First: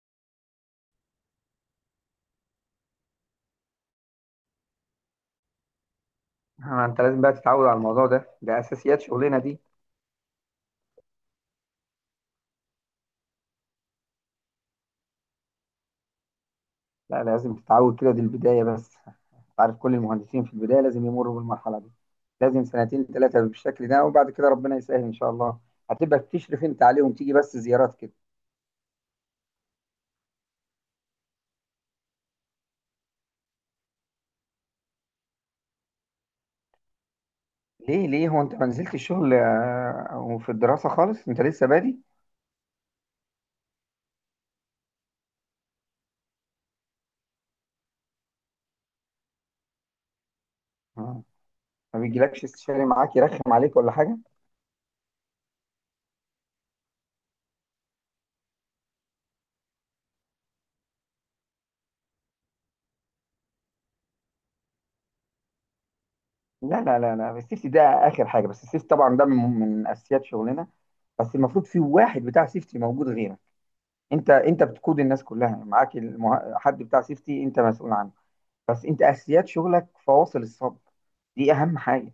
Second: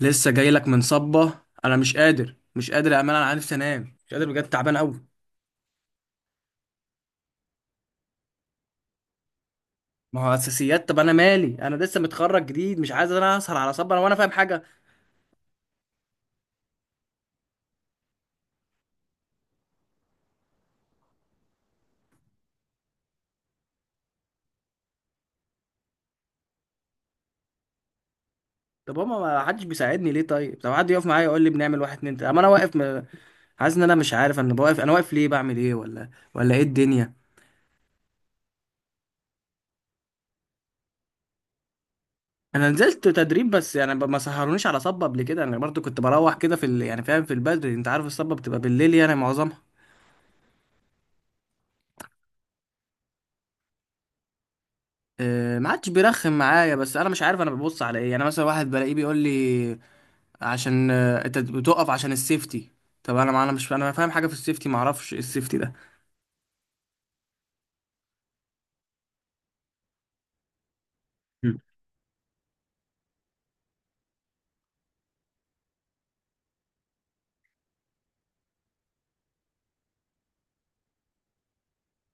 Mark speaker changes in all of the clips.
Speaker 1: لسه جاي لك من صبة. انا مش قادر مش قادر يا امال، انا عارف انام، مش قادر بجد، تعبان قوي.
Speaker 2: ما انت لازم بقى تتعود على الموضوع ده. ده اساسيات شغلنا دي.
Speaker 1: ما هو اساسيات، طب انا مالي، انا لسه متخرج جديد مش عايز انا اسهر على صبة انا وانا فاهم حاجه.
Speaker 2: لا، لازم تتعود كده. دي البدايه بس. انت عارف كل المهندسين في البدايه لازم يمروا بالمرحله دي. لازم سنتين ثلاثه بالشكل ده، وبعد كده ربنا يسهل ان شاء الله. هتبقى بتشرف انت عليهم، تيجي بس زيارات كده.
Speaker 1: طب هما ما حدش بيساعدني ليه؟ طيب طب حد يقف معايا يقول لي بنعمل واحد اتنين تلاته، اما انا واقف حاسس ان انا مش عارف، انا واقف، انا واقف ليه؟ بعمل ايه؟ ولا ايه الدنيا؟
Speaker 2: ليه؟ هو انت ما نزلت الشغل وفي الدراسه خالص؟ انت لسه بادي.
Speaker 1: انا نزلت تدريب بس يعني ما سهرونيش على صبة قبل كده، انا برضو كنت بروح كده في يعني فاهم، في البدري، انت عارف الصبة بتبقى بالليل يعني معظمها.
Speaker 2: آه. ما بيجيلكش استشاري معاك يرخم عليك ولا حاجه؟
Speaker 1: ما عادش بيرخم معايا، بس انا مش عارف انا ببص على ايه. يعني مثلا واحد بلاقيه بيقول لي: عشان انت بتقف عشان السيفتي. طب انا ما انا مش انا فاهم حاجه في السيفتي، ما اعرفش ايه السيفتي ده.
Speaker 2: لا لا لا لا، السيفتي ده اخر حاجه. بس السيفتي طبعا ده من اساسيات شغلنا. بس
Speaker 1: مم.
Speaker 2: المفروض في واحد بتاع سيفتي موجود غيرك. انت بتقود الناس كلها، يعني معاك حد بتاع سيفتي انت مسؤول عنه. بس انت اساسيات شغلك فواصل الصب. دي اهم حاجه.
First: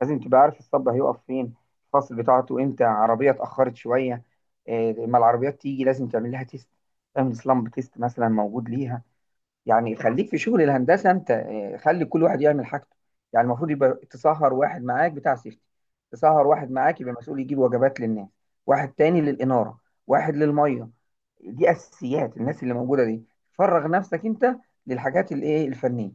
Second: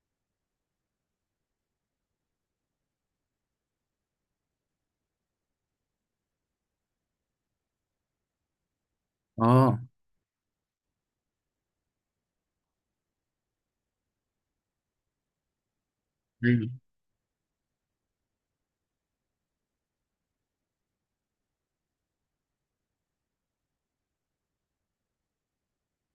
Speaker 2: لازم تبقى عارف الصب هيقف فين. الفاصل بتاعته امتى، عربيه اتاخرت شويه. لما العربيات تيجي لازم تعمل لها تيست. تعمل سلامب تيست مثلا موجود ليها.
Speaker 1: اه.
Speaker 2: يعني خليك في شغل الهندسه انت، خلي كل واحد يعمل حاجته. يعني المفروض يبقى تسهر واحد معاك بتاع سيفتي. تسهر
Speaker 1: أيوة.
Speaker 2: واحد معاك يبقى مسؤول يجيب وجبات للناس. واحد تاني للاناره. واحد للميه. دي اساسيات الناس اللي موجوده دي. فرغ نفسك انت للحاجات الايه الفنيه.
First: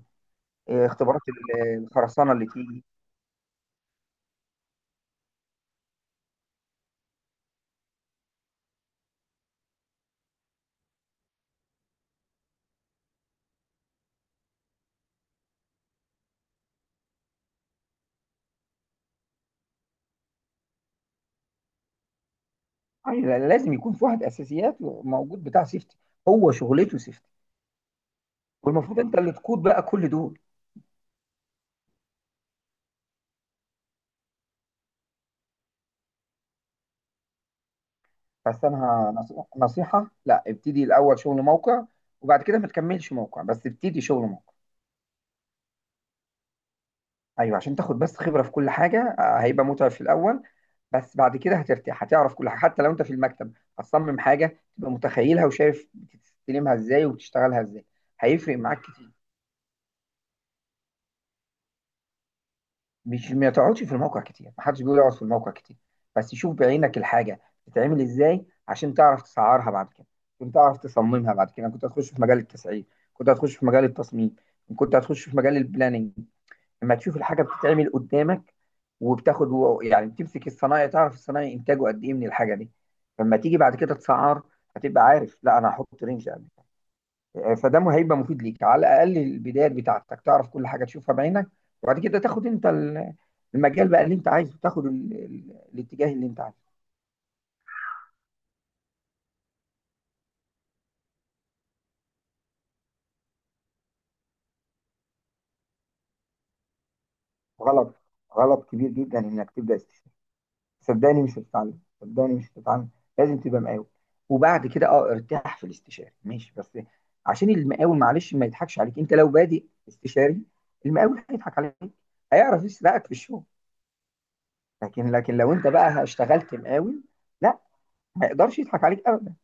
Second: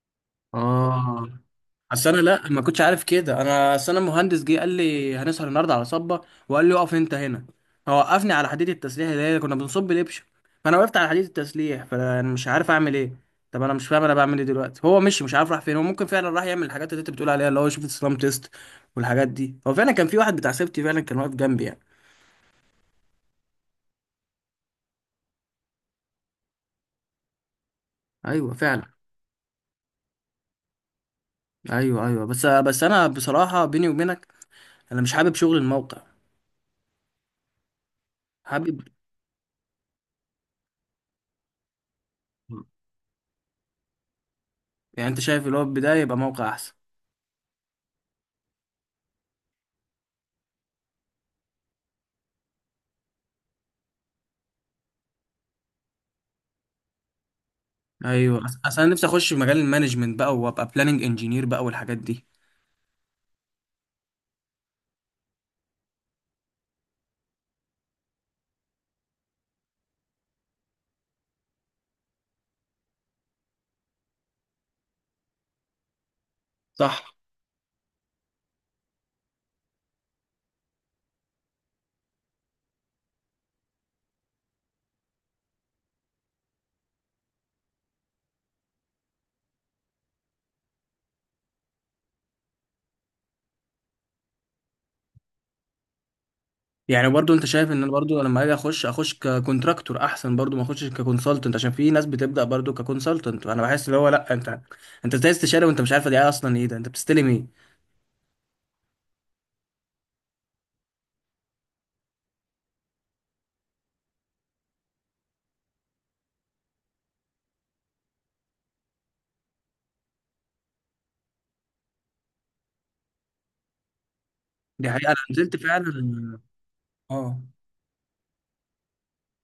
Speaker 2: اختبارات
Speaker 1: اه. اصل انا
Speaker 2: الخرسانه اللي
Speaker 1: لا ما كنتش
Speaker 2: تيجي.
Speaker 1: عارف كده. انا اصل انا مهندس جه قال لي هنسهر النهارده على صبه، وقال لي اقف انت هنا، فوقفني على حديد التسليح اللي هي كنا بنصب الابشه. فانا وقفت على حديد التسليح، فانا يعني مش عارف اعمل ايه. طب انا مش فاهم انا بعمل ايه دلوقتي؟ هو مش عارف راح فين. هو ممكن فعلا راح يعمل الحاجات اللي انت بتقول عليها، اللي هو يشوف السلام تيست والحاجات دي. هو فعلا كان في واحد بتاع سيفتي، فعلا كان واقف جنبي يعني.
Speaker 2: يعني لازم يكون في واحد اساسيات موجود بتاع سيفتي. هو شغلته سيفتي.
Speaker 1: ايوه فعلا.
Speaker 2: والمفروض انت اللي تقود بقى كل دول.
Speaker 1: ايوه ايوه، بس بس انا بصراحه بيني وبينك انا مش حابب شغل الموقع.
Speaker 2: بس
Speaker 1: حابب.
Speaker 2: انا نصيحه، لا، ابتدي الاول شغل موقع. وبعد كده ما تكملش موقع، بس ابتدي شغل موقع.
Speaker 1: يعني انت شايف اللي هو البدايه يبقى موقع احسن؟
Speaker 2: ايوه، عشان تاخد بس خبره في كل حاجه. هيبقى متعب في الاول. بس بعد كده هترتاح، هتعرف كل حاجه حتى لو انت في المكتب. هتصمم حاجه تبقى متخيلها وشايف بتستلمها ازاي وبتشتغلها ازاي.
Speaker 1: ايوه.
Speaker 2: هيفرق
Speaker 1: اصل
Speaker 2: معاك
Speaker 1: انا نفسي
Speaker 2: كتير.
Speaker 1: اخش في مجال المانجمنت بقى وابقى بلاننج انجينير بقى والحاجات دي.
Speaker 2: مش ما تقعدش في الموقع كتير، محدش بيقول يقعد في الموقع كتير. بس شوف بعينك الحاجه بتتعمل ازاي، عشان تعرف تسعرها بعد كده. كنت تعرف تصممها بعد كده كنت هتخش في مجال التسعير. كنت هتخش في مجال التصميم. كنت هتخش في مجال البلاننج. لما
Speaker 1: صح.
Speaker 2: تشوف الحاجه بتتعمل قدامك وبتاخد يعني بتمسك الصنايعي، تعرف الصنايعي انتاجه قد ايه من الحاجه دي. فلما تيجي بعد كده تسعر، هتبقى عارف لا انا هحط رينج. فده هيبقى مفيد ليك، على الاقل البدايات بتاعتك تعرف كل حاجه تشوفها بعينك. وبعد كده تاخد انت المجال بقى اللي انت عايزه، تاخد الاتجاه اللي انت عايزه.
Speaker 1: يعني برضو انت شايف ان انا برضو لما اجي اخش اخش ككونتراكتور احسن؟ برضو ما اخشش ككونسلتنت عشان في ناس بتبدا برضو ككونسلتنت. انا بحس اللي هو لا، انت انت ازاي استشاره وانت مش عارفه دي اصلا ايه؟ ده انت بتستلم ايه؟
Speaker 2: غلط. غلط كبير جدا انك تبدا استشفاء. صدقني مش هتتعلم. صدقني مش هتتعلم. لازم تبقى مقاول. وبعد كده ارتاح في الاستشاري ماشي، بس عشان المقاول معلش ما يضحكش عليك انت لو بادئ استشاري. المقاول هيضحك عليك. هيعرف يسرقك في الشغل.
Speaker 1: دي حقيقه،
Speaker 2: لكن
Speaker 1: انا
Speaker 2: لكن لو
Speaker 1: نزلت
Speaker 2: انت بقى
Speaker 1: فعلا.
Speaker 2: اشتغلت مقاول.
Speaker 1: اه.
Speaker 2: لا، ما يقدرش يضحك عليك ابدا.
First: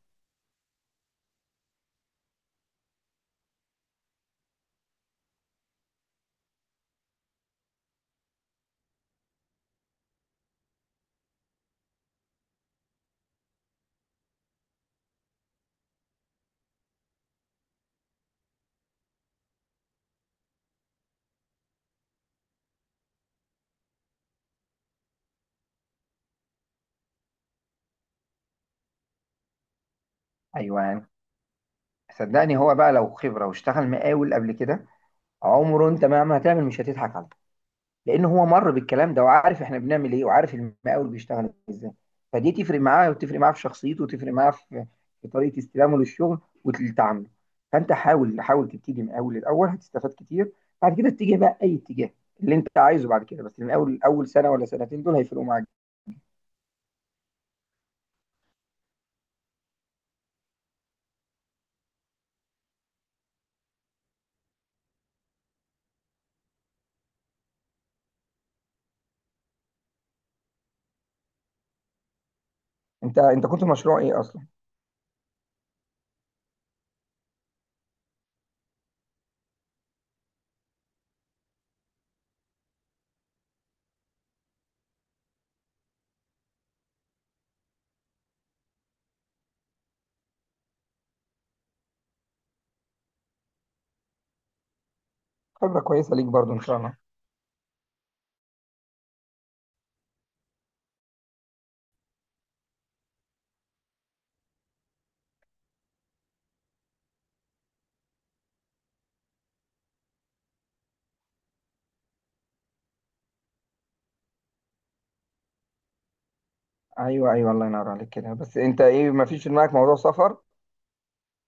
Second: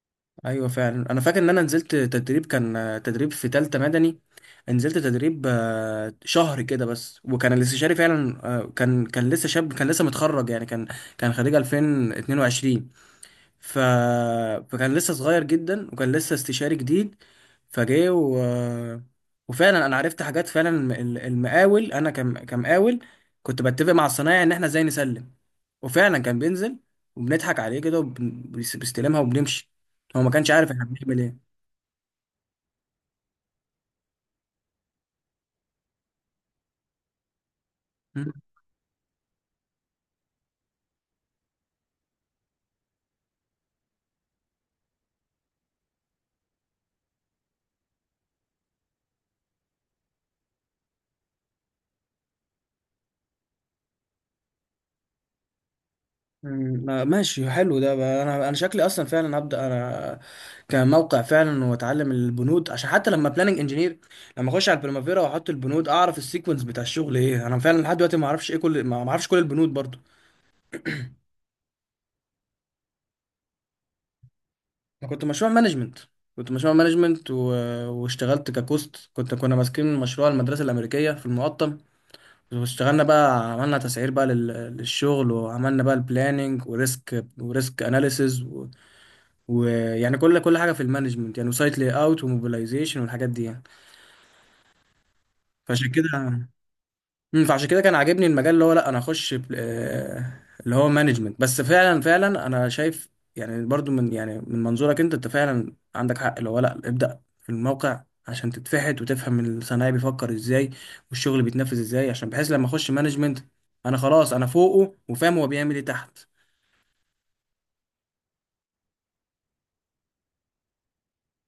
Speaker 1: ايوه فعلا، انا فاكر ان انا نزلت تدريب كان تدريب في تالتة مدني، نزلت تدريب شهر كده بس، وكان الاستشاري فعلا كان لسه شاب، كان لسه متخرج يعني، كان كان خريج 2022. ف... فكان لسه صغير جدا وكان لسه استشاري جديد. فجاي و... وفعلا انا عرفت حاجات فعلا. المقاول، انا كمقاول كنت بتفق مع الصنايعي ان احنا ازاي نسلم، وفعلا كان بينزل وبنضحك عليه كده، بيستلمها وبنمشي، هو ما كانش عارف احنا
Speaker 2: ايوه
Speaker 1: بنعمل ايه.
Speaker 2: صدقني هو بقى لو خبره واشتغل مقاول قبل كده، عمره انت مهما هتعمل مش هتضحك عليه. لان هو مر بالكلام ده وعارف احنا بنعمل ايه وعارف المقاول بيشتغل ازاي. فدي تفرق معاه وتفرق معاه في شخصيته وتفرق معاه في طريقه استلامه للشغل وتعامله. فانت حاول حاول تبتدي مقاول الاول، هتستفاد كتير. بعد كده اتجه بقى اي اتجاه اللي انت عايزه بعد كده. بس المقاول اول سنه ولا سنتين دول هيفرقوا معاك.
Speaker 1: ماشي، حلو ده بقى. انا شكلي اصلا فعلا هبدا انا كموقع فعلا، واتعلم البنود، عشان حتى لما بلاننج انجينير، لما اخش على البريمافيرا واحط البنود اعرف السيكونس بتاع الشغل ايه. انا فعلا لحد دلوقتي ما اعرفش ايه كل ما اعرفش كل البنود برضو.
Speaker 2: انت كنت مشروع ايه اصلا؟
Speaker 1: انا كنت مشروع مانجمنت، كنت مشروع مانجمنت واشتغلت ككوست. كنت كنا ماسكين مشروع المدرسه الامريكيه في المقطم، واشتغلنا بقى، عملنا تسعير بقى للشغل، وعملنا بقى البلاننج وريسك وريسك اناليسز. ويعني كل حاجه في المانجمنت يعني، وسايت لاي اوت وموبيلايزيشن والحاجات دي يعني.
Speaker 2: خبره
Speaker 1: فعشان كده،
Speaker 2: كويسه ليك برضو ان شاء الله.
Speaker 1: فعشان كده كان عاجبني المجال اللي هو لا، انا اخش اللي هو مانجمنت بس. فعلا فعلا انا شايف يعني، برضو من يعني من منظورك انت، انت فعلا عندك حق اللي هو لا، ابدا في الموقع عشان تتفحت وتفهم الصنايعي بيفكر ازاي والشغل بيتنفذ ازاي، عشان بحيث لما اخش مانجمنت انا خلاص انا فوقه وفاهم هو بيعمل ايه تحت.
Speaker 2: ايوه، ايوه، الله ينور عليك كده. بس انت ايه، ما فيش في دماغك موضوع سفر؟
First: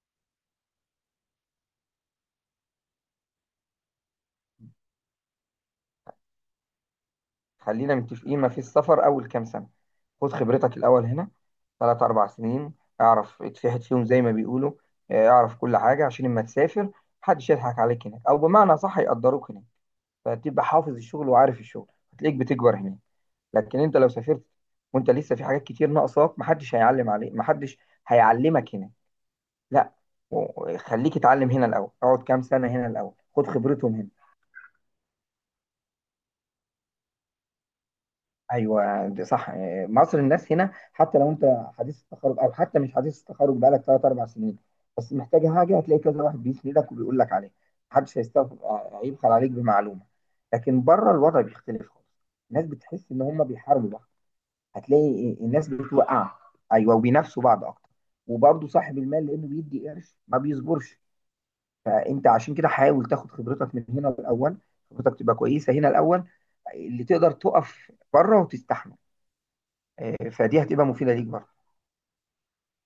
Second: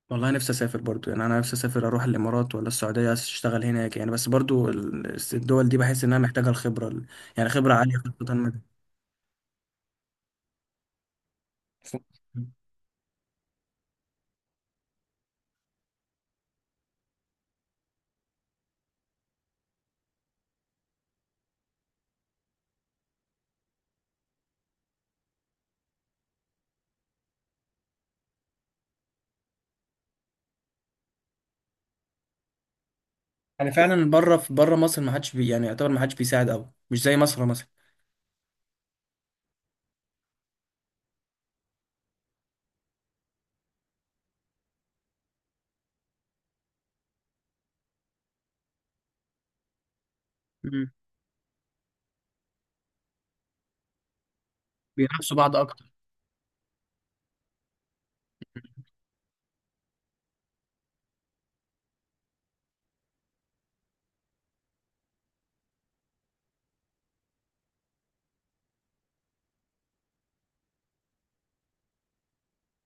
Speaker 1: والله نفسي اسافر برضو. يعني انا نفسي اسافر اروح الامارات ولا السعوديه اشتغل هناك يعني، بس برضو الدول دي بحس انها محتاجه يعني خبره
Speaker 2: خلينا
Speaker 1: عاليه خاصه
Speaker 2: متفقين، ما
Speaker 1: مدى.
Speaker 2: فيش سفر اول كام سنه. خد خبرتك الاول هنا. 3-4 سنين. اعرف اتفحت فيهم زي ما بيقولوا. اه، اعرف كل حاجه عشان لما تسافر محدش يضحك عليك هناك، او بمعنى صح يقدروك هناك. فتبقى حافظ الشغل وعارف الشغل. هتلاقيك بتكبر هناك. لكن انت لو سافرت وانت لسه في حاجات كتير ناقصاك، محدش هيعلم عليك، محدش هيعلمك هناك. لا. خليك اتعلم هنا الاول، اقعد كام سنه هنا الاول، خد
Speaker 1: يعني
Speaker 2: خبرتهم هنا.
Speaker 1: فعلا بره، في بره مصر ما حدش بي، يعني يعتبر ما حدش بيساعد قوي مش زي مصر مثلا.
Speaker 2: ايوه ده صح. مصر الناس هنا حتى لو انت حديث التخرج او حتى مش حديث التخرج بقالك 3-4 سنين، بس محتاج حاجه هتلاقي كذا واحد بيسندك وبيقول لك عليها. محدش هيستغفر، هيبخل عليك بمعلومه. لكن
Speaker 1: مم.
Speaker 2: بره الوضع بيختلف خالص. الناس بتحس ان هم بيحاربوا بعض. هتلاقي
Speaker 1: بينافسوا بعض
Speaker 2: الناس
Speaker 1: اكتر.
Speaker 2: بتوقع. ايوه، وبينافسوا بعض اكتر. وبرضه صاحب المال لانه بيدي قرش ما بيصبرش. فانت عشان كده حاول تاخد خبرتك من هنا الاول، خبرتك تبقى كويسه هنا الاول، اللي تقدر تقف بره وتستحمل. فدي هتبقى مفيدة ليك برضه.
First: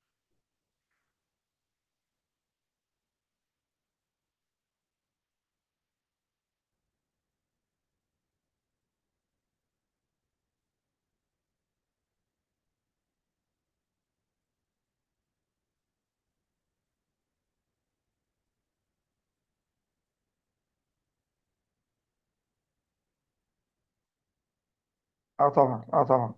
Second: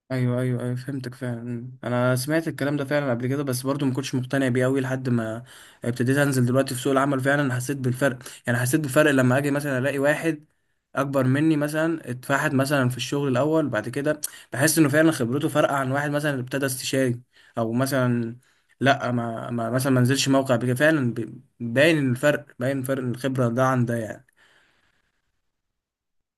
Speaker 1: ايوه ايوه ايوه، فهمتك فعلا. انا سمعت الكلام ده فعلا قبل كده بس برضو ما كنتش مقتنع بيه قوي، لحد ما ابتديت انزل دلوقتي في سوق العمل فعلا حسيت بالفرق. يعني حسيت بفرق لما اجي مثلا الاقي واحد اكبر مني مثلا اتفحت مثلا في الشغل الاول، بعد كده بحس انه فعلا خبرته فرق عن واحد مثلا ابتدى استشاري، او مثلا لا ما مثلا ما نزلش موقع. بكده فعلا باين الفرق، باين فرق الخبرة ده عن ده يعني.
Speaker 2: اه طبعا، اه طبعا.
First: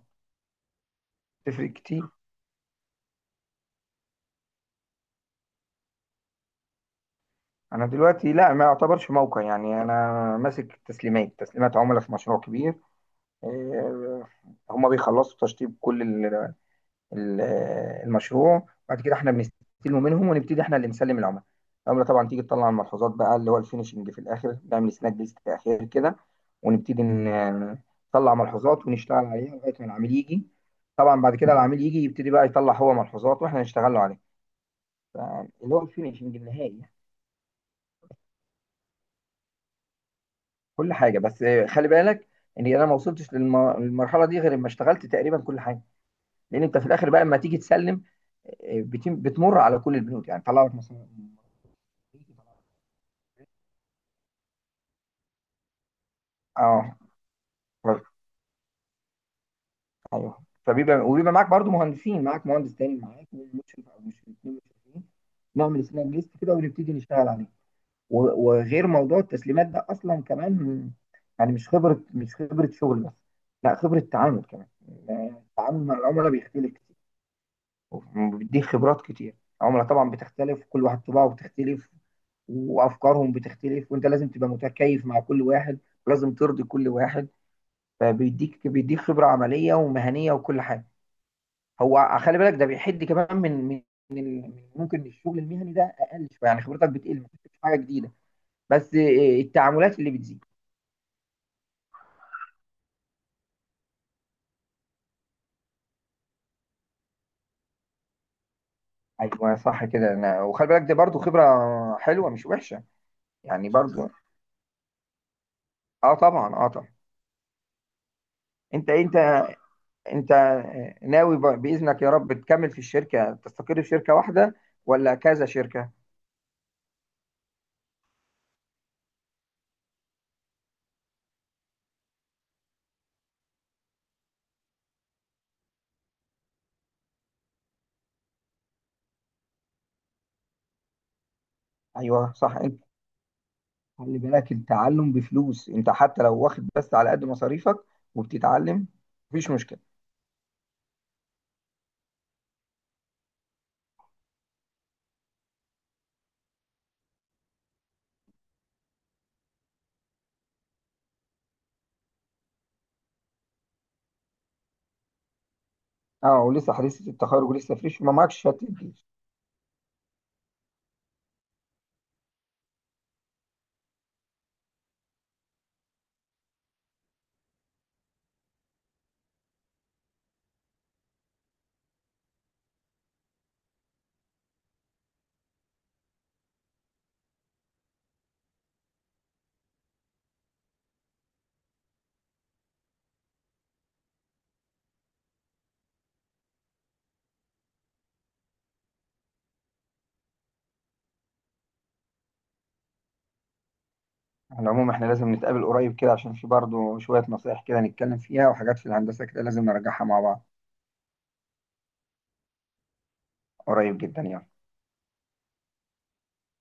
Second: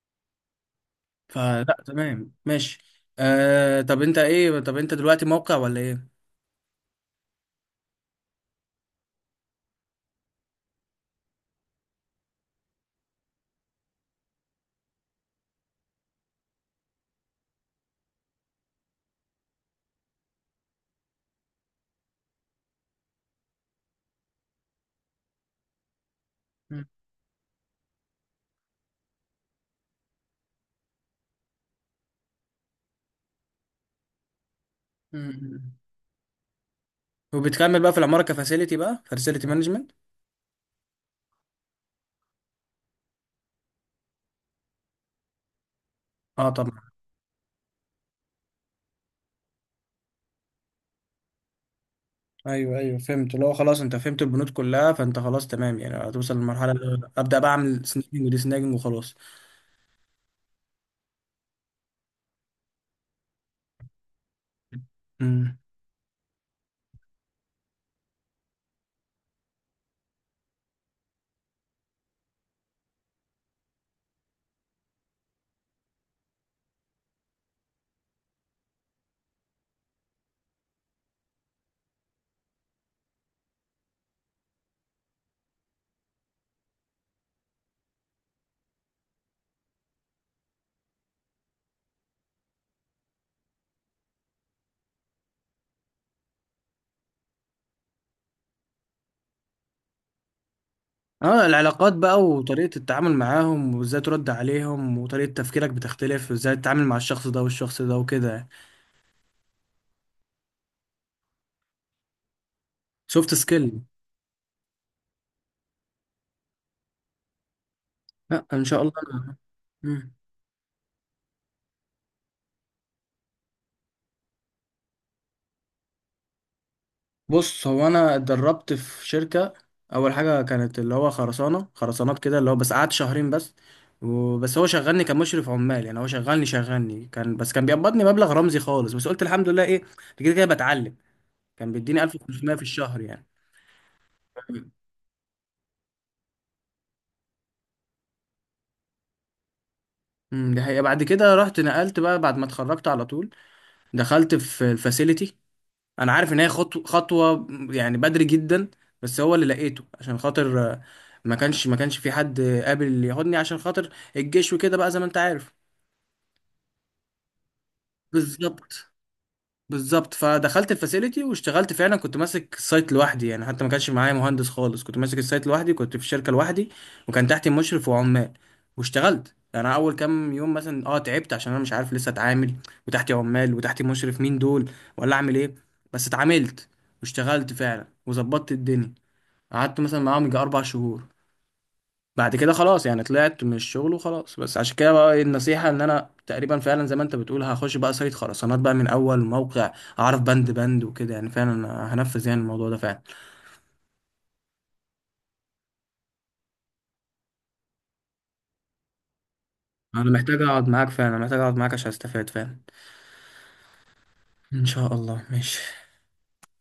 Speaker 2: تفرق
Speaker 1: فلا
Speaker 2: كتير.
Speaker 1: تمام، ماشي. آه، طب انت ايه؟ طب انت دلوقتي موقع ولا ايه؟
Speaker 2: انا دلوقتي، لا، ما يعتبرش موقع، يعني انا ماسك تسليمات عملاء في مشروع كبير. آه، هما بيخلصوا تشطيب كل ال- المشروع بعد كده احنا بنستلمه منهم ونبتدي احنا اللي نسلم العملاء. العملاء طبعا تيجي تطلع الملحوظات بقى، اللي هو الفينشنج في الاخر نعمل سناك ليست في الاخر كده. ونبتدي نطلع ملحوظات ونشتغل عليها لغايه ما العميل يجي. طبعا بعد كده العميل يجي يبتدي بقى يطلع هو ملحوظات واحنا نشتغل له عليها.
Speaker 1: مم.
Speaker 2: اللي هو الفينشنج النهائي.
Speaker 1: وبتكمل بقى في العمارة كفاسيلتي بقى، فاسيلتي مانجمنت.
Speaker 2: كل حاجه. بس خلي بالك ان انا ما وصلتش للمرحله دي غير لما اشتغلت تقريبا كل حاجه.
Speaker 1: اه
Speaker 2: لان انت في
Speaker 1: طبعا.
Speaker 2: الاخر بقى لما تيجي تسلم، بتمر على كل البنود يعني طلع لك مثلا.
Speaker 1: ايوه ايوه فهمت، اللي هو خلاص انت فهمت البنود كلها، فانت خلاص تمام يعني، هتوصل للمرحلة
Speaker 2: اه،
Speaker 1: اللي ابدا بقى اعمل
Speaker 2: برضه.
Speaker 1: سناجنج ودي سناجنج وخلاص.
Speaker 2: ايوه، وبيبقى معاك برضو مهندسين، معاك مهندس تاني معاك ومشرف، او مش الاثنين مشرفين.
Speaker 1: مم.
Speaker 2: نعمل سناب ليست كده ونبتدي نشتغل عليه. وغير موضوع التسليمات ده اصلا كمان. يعني مش خبره شغل بس. لا، خبره تعامل كمان. التعامل مع العملاء بيختلف كتير، وبيديك خبرات كتير. العملاء طبعا بتختلف، كل واحد طباعه بتختلف، وافكارهم بتختلف، وانت لازم تبقى متكيف مع كل واحد. لازم ترضي كل واحد. فبيديك خبره عمليه ومهنيه وكل حاجه. هو خلي بالك ده بيحد كمان ممكن الشغل المهني ده اقل شويه، يعني خبرتك بتقل، ما بتكتسبش حاجه جديده. بس التعاملات اللي بتزيد.
Speaker 1: اه، العلاقات بقى وطريقة التعامل معاهم وازاي ترد عليهم، وطريقة تفكيرك بتختلف وازاي تتعامل مع الشخص ده والشخص ده وكده.
Speaker 2: ايوه صح كده انا، وخلي بالك دي برضو خبره حلوه مش وحشه.
Speaker 1: سوفت
Speaker 2: يعني
Speaker 1: سكيل.
Speaker 2: برضو. اه طبعا، اه طبعا.
Speaker 1: لا ان شاء
Speaker 2: انت
Speaker 1: الله.
Speaker 2: انت انت ناوي باذنك يا رب تكمل في الشركه، تستقر في شركه واحده، ولا كذا شركه؟
Speaker 1: بص، هو انا اتدربت في شركه اول حاجه، كانت اللي هو خرسانه، خرسانات كده، اللي هو بس قعدت شهرين بس. وبس هو شغلني كمشرف عمال يعني. هو شغلني كان بس كان بيقبضني مبلغ رمزي خالص، بس قلت الحمد لله ايه، كده كده بتعلم. كان بيديني
Speaker 2: ايوه
Speaker 1: 1500
Speaker 2: صح.
Speaker 1: في
Speaker 2: انت
Speaker 1: الشهر يعني.
Speaker 2: خلي بالك التعلم بفلوس، انت حتى لو واخد بس على قد مصاريفك وبتتعلم مفيش مشكله.
Speaker 1: امم، دي حقيقه. بعد كده رحت نقلت بقى، بعد ما اتخرجت على طول دخلت في الفاسيلتي. انا عارف ان هي خطوه خطوه يعني بدري جدا، بس هو اللي لقيته عشان خاطر ما كانش في حد قابل ياخدني عشان خاطر الجيش وكده بقى زي ما انت عارف.
Speaker 2: اه، ولسه حديث التخرج، ولسه فريش، ما معكش شهاده.
Speaker 1: بالظبط، بالظبط. فدخلت الفاسيلتي واشتغلت فعلا، كنت ماسك السايت لوحدي يعني، حتى ما كانش معايا مهندس خالص، كنت ماسك السايت لوحدي، كنت في الشركه لوحدي، وكان تحتي مشرف وعمال. واشتغلت يعني. انا اول كام يوم مثلا اه تعبت عشان انا مش عارف لسه اتعامل، وتحتي عمال وتحتي مشرف، مين دول ولا اعمل ايه. بس اتعاملت واشتغلت فعلا وظبطت الدنيا. قعدت مثلا معاهم يجي 4 شهور، بعد كده خلاص يعني طلعت من الشغل وخلاص. بس عشان كده بقى إيه النصيحة، ان انا تقريبا فعلا زي ما انت بتقول هخش بقى سايت خرسانات بقى من اول موقع، اعرف بند بند وكده يعني. فعلا أنا هنفذ يعني الموضوع ده فعلا.
Speaker 2: على العموم احنا لازم نتقابل قريب كده، عشان في برضه شوية نصايح كده نتكلم فيها، وحاجات في الهندسة كده لازم نرجعها
Speaker 1: انا
Speaker 2: مع
Speaker 1: محتاج
Speaker 2: بعض.
Speaker 1: اقعد معاك فعلا، محتاج اقعد معاك عشان استفاد فعلا.
Speaker 2: قريب جدا يعني.
Speaker 1: ان شاء الله، ماشي.